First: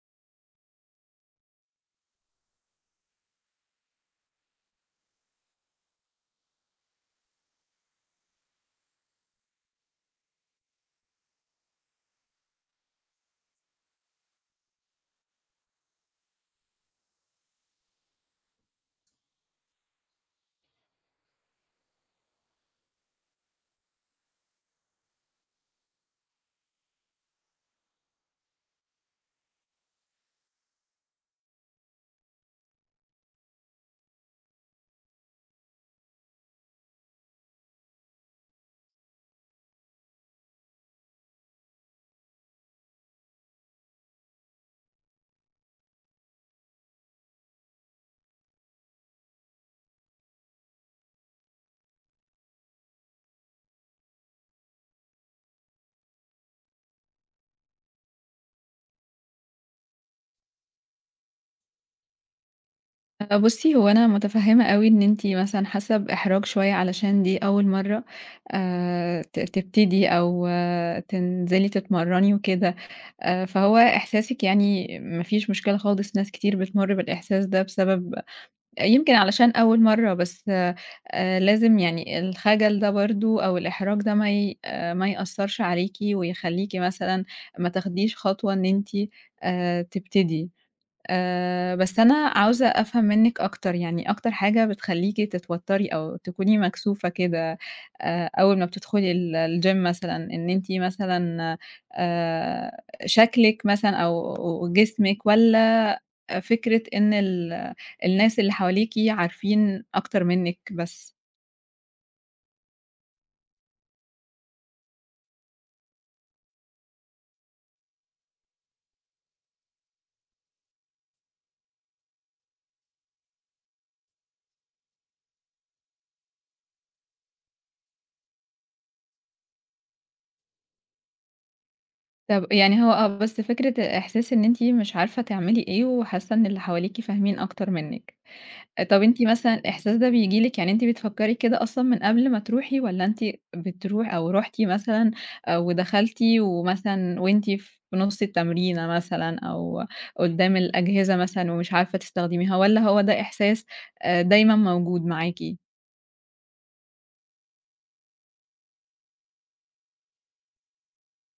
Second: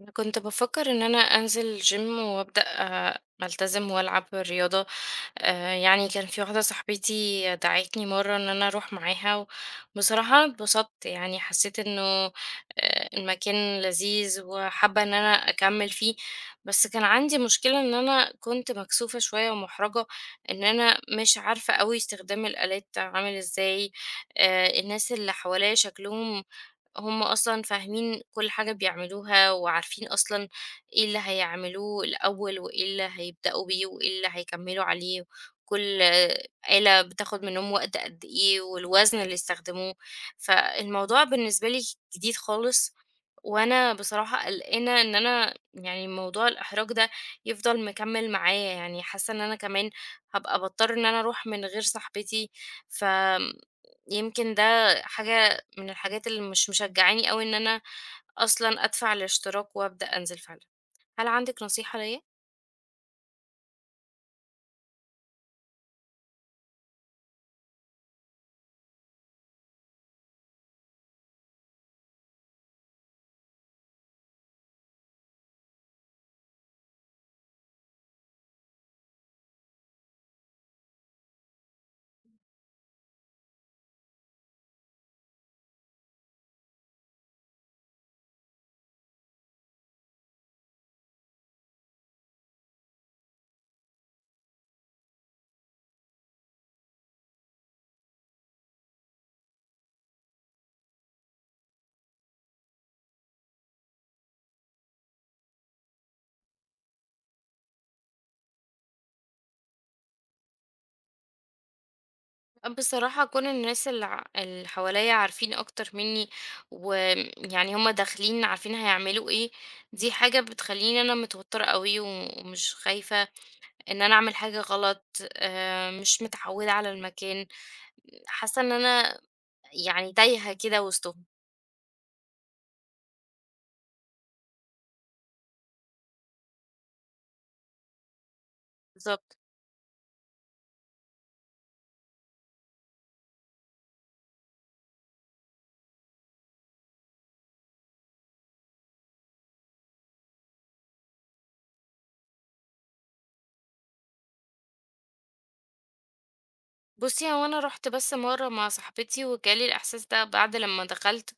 أنا كنت بافكر إن أنا أنزل gym وأبدأ ألتزم وألعب رياضة، يعني كان في واحدة صاحبتي دعتني مرّة إن أنا أروح معاها، وبصراحة اتبسطت يعني حسيت إنه المكان لذيذ وحابة إن أنا أكمّل فيه، بس كان عندي مشكلة إن أنا كنت مكسوفة شوية ومُحرَجة إن أنا مش عارفة أوي استخدام الآلات عامل إزاي، الناس اللي حواليّا شكلهم هم أصلًا فاهمين كل حاجة بيعملوها، وعارفين أصلًا إيه اللي هيعملوه الأول، وإيه اللي هيبدأوا بيه، وإيه اللي هيكمّلوا عليه، كل آلة بتاخد منّهم وقت قد إيه، والوزن اللي يستخدموه، فالموضوع بالنسبة لي جديد خالص، وأنا بصراحة قلقانة إن أنا يعني موضوع الإحراج ده يفضل مكمّل معايا، يعني حاسة إن أنا كمان هابقى باضطر إن أنا أروح من غير صاحبتي، فآمم يمكن ده حاجة من الحاجات اللي مش مشجعاني أوي إن أنا أصلًا أدفع الاشتراك وأبدأ أنزل فعلًا. هل عندِك نصيحة ليّا؟ بُصّي، هو أنا متفهّمة أوي إن أنتِ مثلًا حاسة بإحراج شوية علشان دي أول مرّة ت تبتدي أو تنزلي تتمرّني وكده. فهو إحساسِك يعني ما فيش مشكلة خالص، ناس كتير بتمُر بالإحساس ده بسبب يمكن علشان أول مرّة، بس لازم يعني الخجل ده برضه أو الإحراج ده ما ي آه، ما يأثّرش عليكِ ويخلّيكِ مثلًا ما تاخديش خطوة إن أنتِ تبتدي. بس أنا عاوزة أفهم منِّك أكتر، يعني أكتر حاجة بتخلّيكِ تتوتّري أو تكوني مكسوفة كده أول ما بتدخلي الgym مثلًا، إن أنتِ مثلًا آآ، شكلِك مثلًا أو جسمِك والّا فكرة إن الناس اللي حواليكِ عارفين أكتر منِّك بس؟ بصراحة كون الناس اللي اللي حواليّا عارفين أكتر منّي ويعني هُم داخلين عارفين هيعملوا إيه، دي حاجة بتخلّيني أنا متوترة أوي ومش خايفة إن أنا أعمل حاجة غلط، مش متعودة على المكان، حاسة إن أنا يعني تايهة كده وسطهم. طَب يعني هو بس فكرة إحساس إن أنتِ مش عارفة تعملي إيه وحاسة إن اللي حواليكِ فاهمين أكتر منِّك. طَب أنتِ بالضبط. مثلًا الإحساس ده بييجي لِك، يعني أنتِ بتفكّري كده أصلًا من قبل ما تروحي، والّا أنتِ بتروحي أو رُحتِ مثلًا ودخلتِ ومثلًا وأنتِ في نُص التمرينة مثلًا أو قدّام الأجهزة مثلًا ومش عارفة تستخدميها، والّا هو ده إحساس دايمًا موجود معاكِ؟ بُصّي، هو أنا رُحت بس مرّة مع صاحبتي وجالي الإحساس ده بعد لمّا دخلت،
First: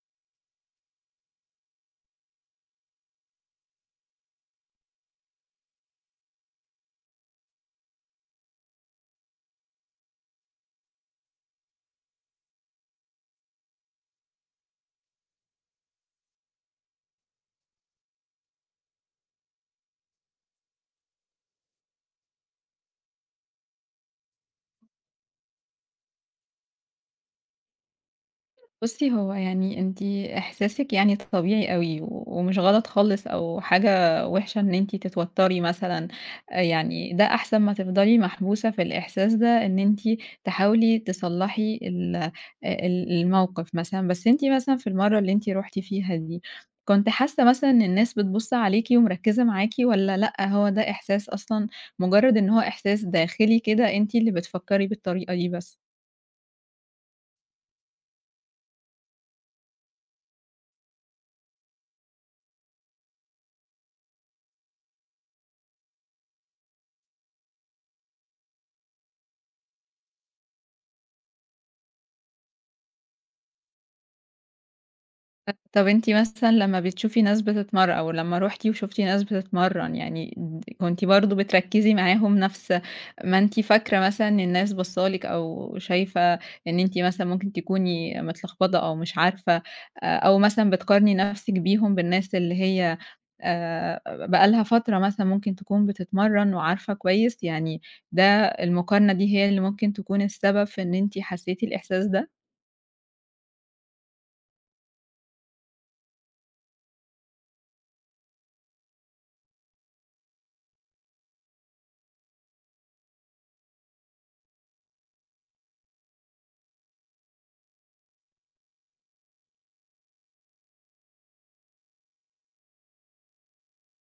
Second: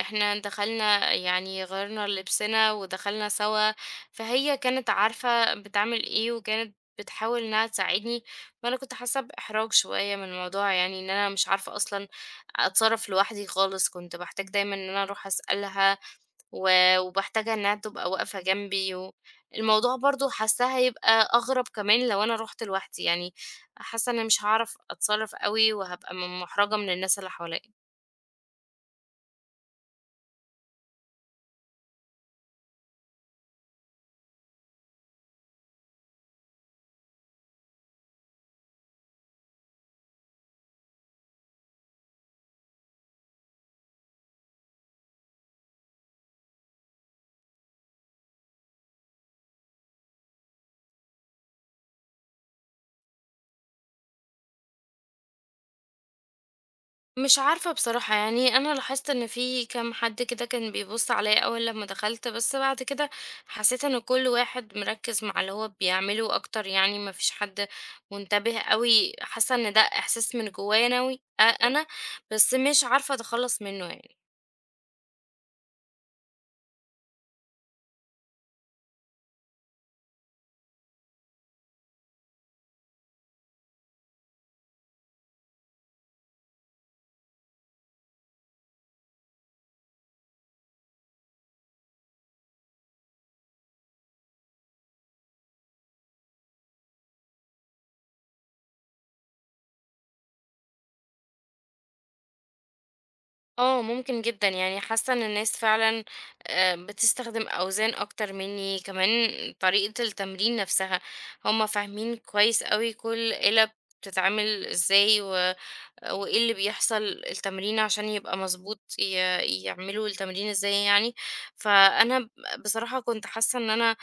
إحنا دخلنا يعني غيّرنا لبسنا ودخلنا سوا، فهي كانت عارفة بتعمل إيه وكانت بتحاول إنها تساعدني، وأنا كنت حاسة بإحراج شوية من الموضوع يعني إن أنا مش عارفة أصلًا أتصرّف لوحدي خالص، كنت باحتاج دايمًا إن أنا أروح أسألها و وباحتاجها إنها تبقى واقفة جنبي، و الموضوع برضه حاساه هيبقى أغرب كمان لو أنا رُحت لوحدي، يعني حاسة إن أنا مش هاعرف أتصرّف أوي وهابقى مُحرجة من الناس اللي حواليّا. بُصّي، هو يعني أنتِ إحساسِك يعني طبيعي أوي، و ومش غلط خالص أو حاجة وِحشة إن أنتِ تتوتّري مثلًا. يعني ده أحسن ما تفضلي محبوسة في الإحساس ده، إن أنتِ تحاولي تصلّحي ال الموقف مثلًا. بس أنتِ مثلًا في المَرّة اللي أنتِ رُحتِ فيها دي، كنتِ حاسة مثلًا إن الناس بتبُص عليكِ ومركّزة معاكِ، والّا لأ، هو ده إحساس أصلًا مُجرّد، إن هو إحساس داخلي كده أنتِ اللي بتفكّري بالطريقة دي بس؟ مش عارفة بصراحة، يعني أنا لاحظت إن في كام حد كده كان بيبص عليا أول لما دخلت، بس بعد كده حسيت إن كل واحد مركز مع اللي هو بيعمله أكتر، يعني مفيش حد منتبه قوي. حاسة إن ده إحساس من جوايا ناوي أنا بس مش عارفة أتخلص منه يعني. طب أنتِ مثلًا لمّا بتشوفي ناس بتتمر أو لمّا رُحتِ وشُفتِ ناس بتتمرّن، يعني كنتِ برضه بتركّزي معاهم نفس ما أنتِ فاكرة مثلًا ان الناس باصّة لِك، أو شايفة إن أنتِ مثلًا ممكن تكوني متلخبطة أو مش عارفة أو مثلًا بتقارني نفسِك بيهم، بالناس اللي هي آآ بقى لها فترة مثلًا ممكن تكون بتتمرّن وعارفة كويس، يعني ده المقارنة دي هي اللي ممكن تكون السبب في إن أنتِ حسّيتِ الإحساس ده؟ اه ممكن جدا، يعني حاسة إن الناس فعلا آه، بتستخدم أوزان أكتر مني، كمان طريقة التمرين نفسها هما فاهمين كويس قوي، كل قلب بتتعمل ازاي وإيه اللي بيحصل التمرين عشان يبقى مظبوط، يعملوا التمرين إزاي يعني، فأنا ب بصراحة كنت حاسة إن أنا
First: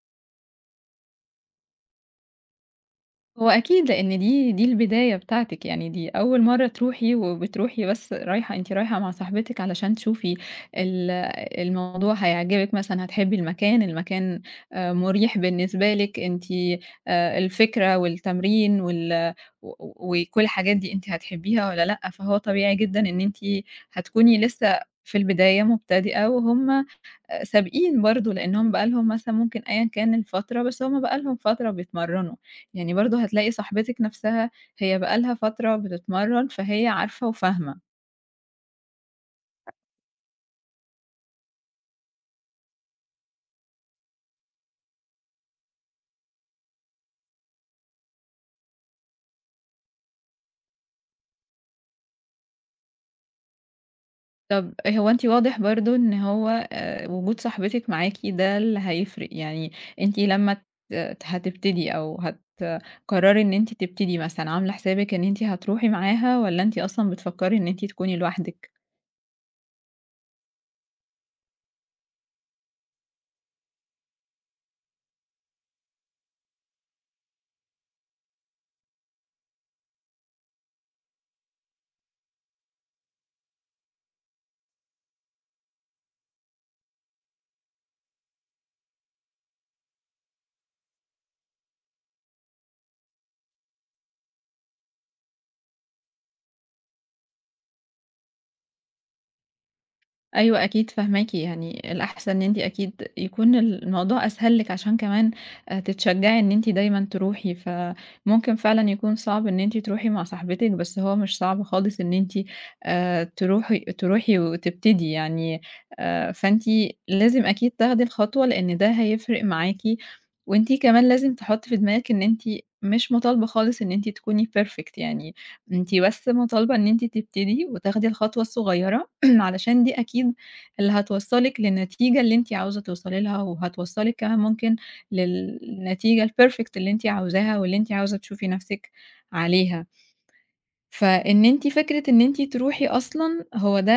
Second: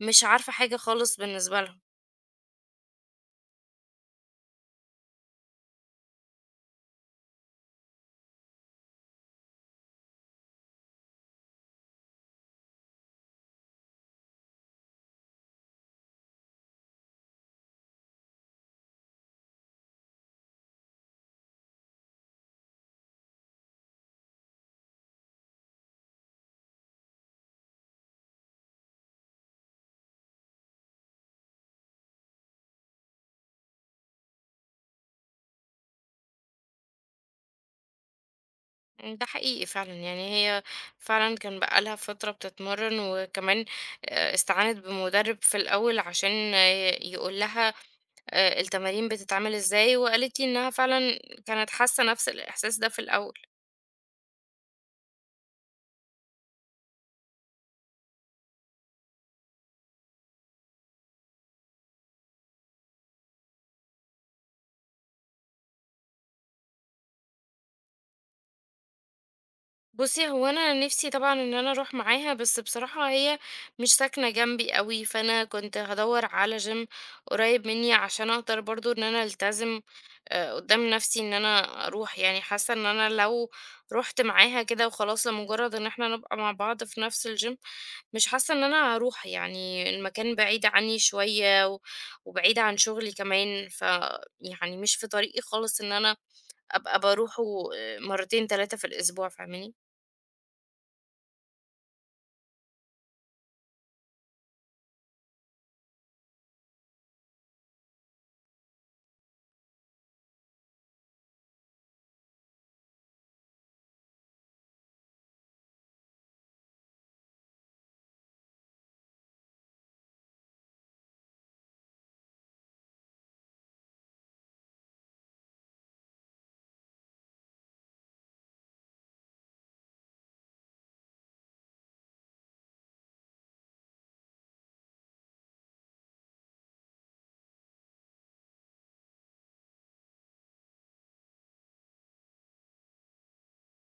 مش عارفة حاجة خالص بالنسبة لهم. هو أكيد، لإن دي البداية بتاعتِك، يعني دي أول مرّة تروحي، وبتروحي بس رايحة، أنتِ رايحة مع صاحبتِك علشان تشوفي ال الموضوع هيعجبِك مثلًا، هتحبي المكان، المكان مُريح بالنسبة لِك، أنتِ الفكرة والتمرين و وكل الحاجات دي أنتِ هتحبيها والّا لأ. فهو طبيعي جدًا إن أنتِ هتكوني لسه في البداية مبتدئة، وهُم سابقين برضه، لأنهم بقى لهم مثلًا ممكن أيًا كان الفترة، بس هم بقى لهم فترة بيتمرّنوا. يعني برضه هتلاقي صاحبتِك نَفْسها هي بقى لها فترة بتتمرّن، فهي عارفة وفاهمة. ده حقيقي فعلًا، يعني هي فعلًا كان بقى لها فترة بتتمرّن، وكمان استعانت بمُدرِّب في الأول عشان يقول لها التمارين بتتعمل إزاي، وقالت لي إنها فعلًا كانت حاسة نَفْس الإحساس ده في الأول. طَب هو أنتِ واضح برضه إن هو وجود صاحبتِك معاكِ ده اللي هيفرق، يعني أنتِ لمّا هتبتدي أو هتقرّري إن أنتِ تبتدي مثلًا، عاملة حسابِك إن أنتِ هتروحي معاها، والّا أنتِ أصلًا بتفكّري إن أنتِ تكوني لوحدِك؟ بُصّي، هو أنا نِفْسي طبعًا إن أنا أروح معاها، بس بصراحة هي مش ساكنة جنبي أوي، فأنا كنت هادوّر على gym قريب منّي عشان أقدر برضه إن أنا ألتزم قُدّام نَفْسي إن أنا أروح، يعني حاسّة إن أنا لو رُحت معاها كده وخلاص لمُجرّد إن إحنا نبقى مع بعض في نَفْس الgym، مش حاسّة إن أنا هاروح، يعني المكان بعيد عني شوية وبعيد عن شُغلي كمان، يعني مش في طريقي خالص إن أنا أبقى باروحه مرّتين، 3 في الأسبوع، فاهماني؟ أيوه أكيد فاهماكِ، يعني الأحسن إن أنتِ أكيد يكون الموضوع أسهل لِك عشان كمان تتشجّعي إن أنتِ دايمًا تروحي. فممكن فعلًا يكون صعب إن أنتِ تروحي مع صاحبتِك، بس هو مش صعب خالص إن أنتِ تروحي وتبتدي يعني. فأنتِ لازم أكيد تاخدي الخطوة، لإن ده هيفرق معاكِ. وأنتِ كمان لازم تحطّي في دماغِك إن أنتِ مش مطالبة خالص إن أنتِ تكوني perfect يعني. أنتِ بس مطالبة إن أنتِ تبتدي وتاخدي الخطوة الصغيّرة، علشان دي أكيد اللي هتوصّلِك للنتيجة اللي أنتِ عاوزة توصلي لها، وهتوصّلِك كمان ممكن للنتيجة الperfect اللي أنتِ عاوزاها، واللي أنتِ عاوزة تشوفي نَفْسِك عليها. فإن أنتِ فكرة إن أنتِ تروحي أصلًا، هو ده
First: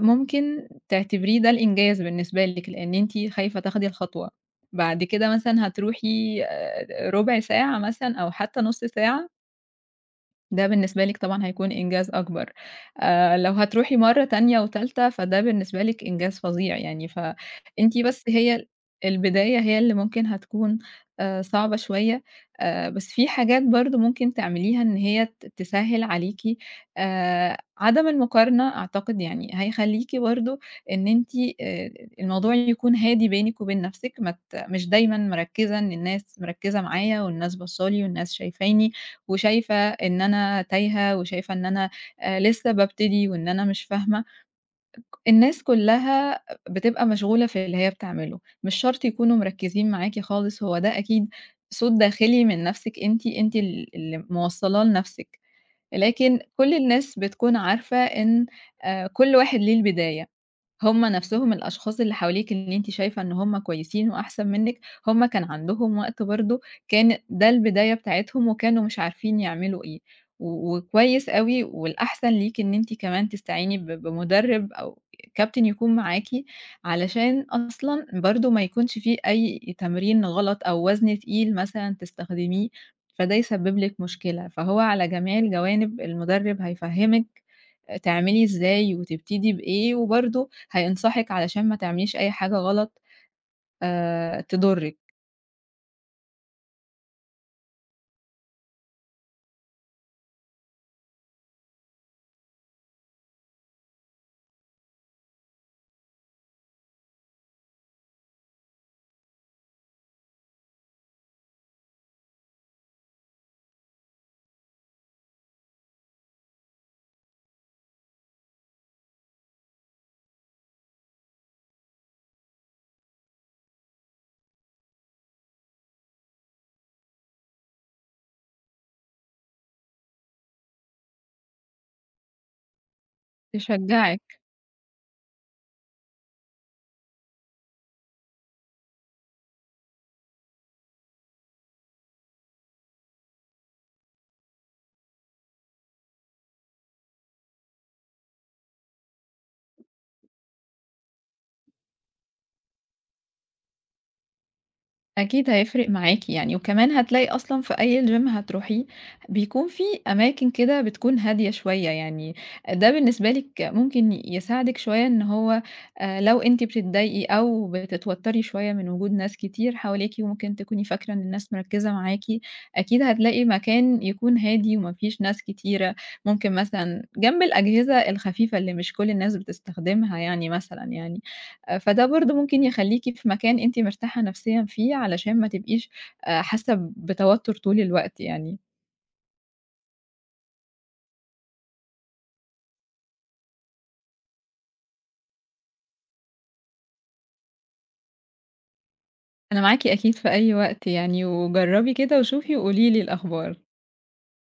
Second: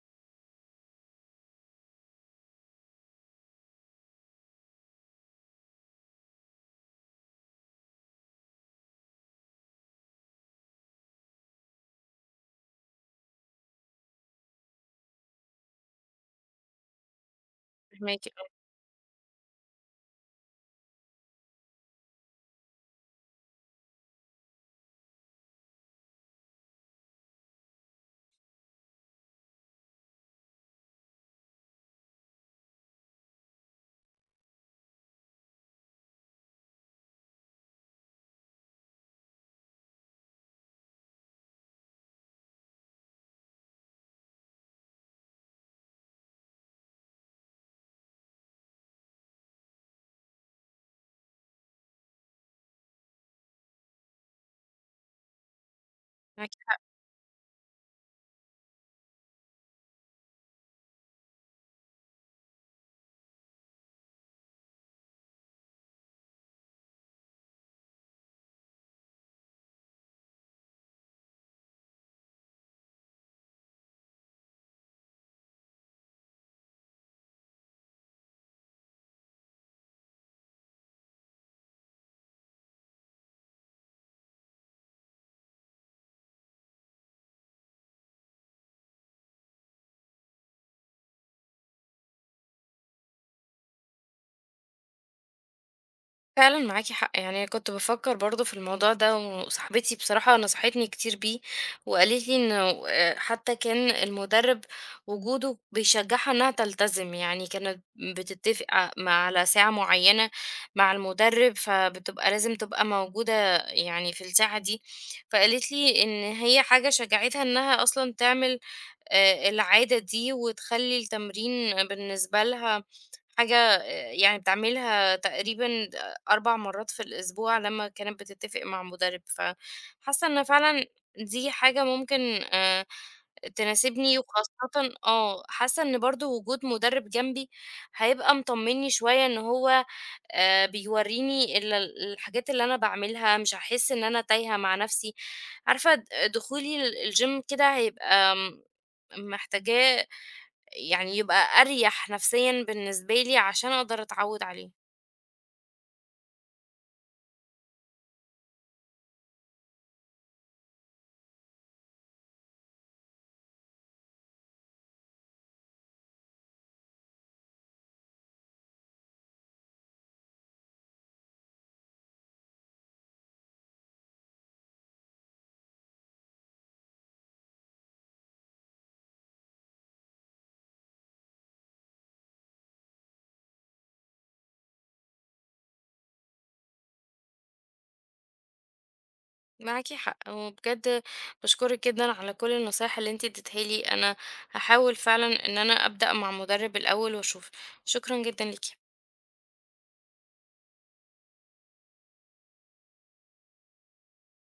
ممكن تعتبريه ده الإنجاز بالنسبة لِك، لإن أنتِ خايفة تاخدي الخطوة. بعد كده مثلًا هتروحي رُبع ساعة مثلًا أو حتى نُص ساعة، ده بالنسبة لِك طبعًا هيكون إنجاز أكبر. لو هتروحي مرّة تانية وتالتة، فده بالنسبة لِك إنجاز فظيع يعني. فأنتِ فاهماكِ. بس هي البداية هي اللي ممكن هتكون صعبة شوية. بس في حاجات برضه ممكن تعمليها إن هي تسهِّل عليكِ. عدم المقارنة أعتقد يعني هيخلّيكِ برضه إن أنتِ آآ الموضوع يكون هادي بينِك وبين نَفْسِك، ما ت مش دايمًا مركِّزة إن الناس مركِّزة معايا والناس باصّة لي والناس شايفاني. وشايفة إن أنا تايهة، وشايفة إن أنا لسه بابتدي وإن أنا مش فاهمة. الناس كلّها بتبقى مشغولة في اللي هي بتعمله، مش شرط يكونوا مركّزين معاكِ خالص، هو ده أكيد صوت داخلي من نَفْسِك أنتِ، أنتِ اللي موصّلاه لنَفْسِك. لكن معاكِ كل الناس بتكون عارفة إن كل واحد ليه البداية. هُم نَفْسهم الأشخاص اللي حواليكِ اللي أنتِ شايفة إن هُم كويسين وأحسن منِّك، هُم كان عندهم وقت برضه، كان ده البداية بتاعتهم وكانوا مش عارفين يعملوا إيه. و وكويس أوي، والأحسن ليكِ إن أنتِ كمان تستعيني ب بمُدرِّب أو كابتن يكون معاكِ، علشان أصلًا برضه ما يكونش في أي تمرين غلط أو وزن تقيل مثلًا تستخدميه، فده يسبب لِك مشكلة. فهو على جميع الجوانب المُدرّب هيفهّمِك تعملي إزاي وتبتدي بإيه، وبرضه هينصحِك علشان ما تعمليش أي حاجة غلط تضُرِّك، فعلًا. معاكِ حق، يعني كنت بافكّر برضه في الموضوع ده، وصاحبتي بصراحة نصحتني كتير بيه، وقالت لي إنه حتى كان المُدرِّب وجوده بيشجّعها إنها تلتزم، يعني كانت بتتفق ع مع على ساعة معيّنة مع المُدرِّب، فبتبقى لازم تبقى موجودة يعني في الساعة دي، فقالت لي إن هي حاجة شجّعتها إنها أصلًا تعمل العادة دي وتخلّي التمرين بالنسبة لها حاجة يعني بتعملها تقريبًا 4 مرات في الأسبوع لمّا كانت بتتّفق مع مُدرِّب، فحاسة إن فعلًا دي حاجة ممكن آآ تناسبني، تشجّعِك. وخاصةً آه، حاسة إن برضه وجود مُدرِّب جنبي هيبقى مطمّني شوية، إن هو بيورّيني الحاجات اللي أنا باعملها، مش هاحس إن أنا تايهة مع نَفْسي. عارفة دخولي الgym كده هيبقى محتاجاه، يعني يبقى أريح نفسيًا بالنسبة لي عشان أقدر أتعوّد عليه. أكيد هيفرق معاكِ يعني، وكمان هتلاقي أصلًا في أي gym هتروحيه بيكون في أماكن كده بتكون هادية شوية، يعني ده بالنسبة لِك ممكن يساعدِك شوية إن هو لو أنتِ بتتضايقي أو بتتوتري شوية من وجود ناس كتير حواليكِ وممكن تكوني فاكرة إن الناس مركزة معاكِ، أكيد هتلاقي مكان يكون هادي وما فيش ناس كتيرة، ممكن مثلًا جنب الأجهزة الخفيفة اللي مش كل الناس بتستخدمها يعني مثلًا يعني. فده برضه ممكن يخلّيكِ في مكان أنتِ مرتاحة نفسيًا فيه، علشان ما تبقيش حاسة بتوتر طول الوقت يعني. معاكِ حق، وبجد باشكرِك جدًا على كل النصايح اللي أنتِ اديتها لي، أنا هاحاول فعلًا إن أنا أبدأ مع مُدرِّب الأول وأشوف، شكرًا جدًا ليكِ. أنا معاكِ أكيد في أي وقت يعني، وجرّبي كده وشوفي وقولي لي الأخبار.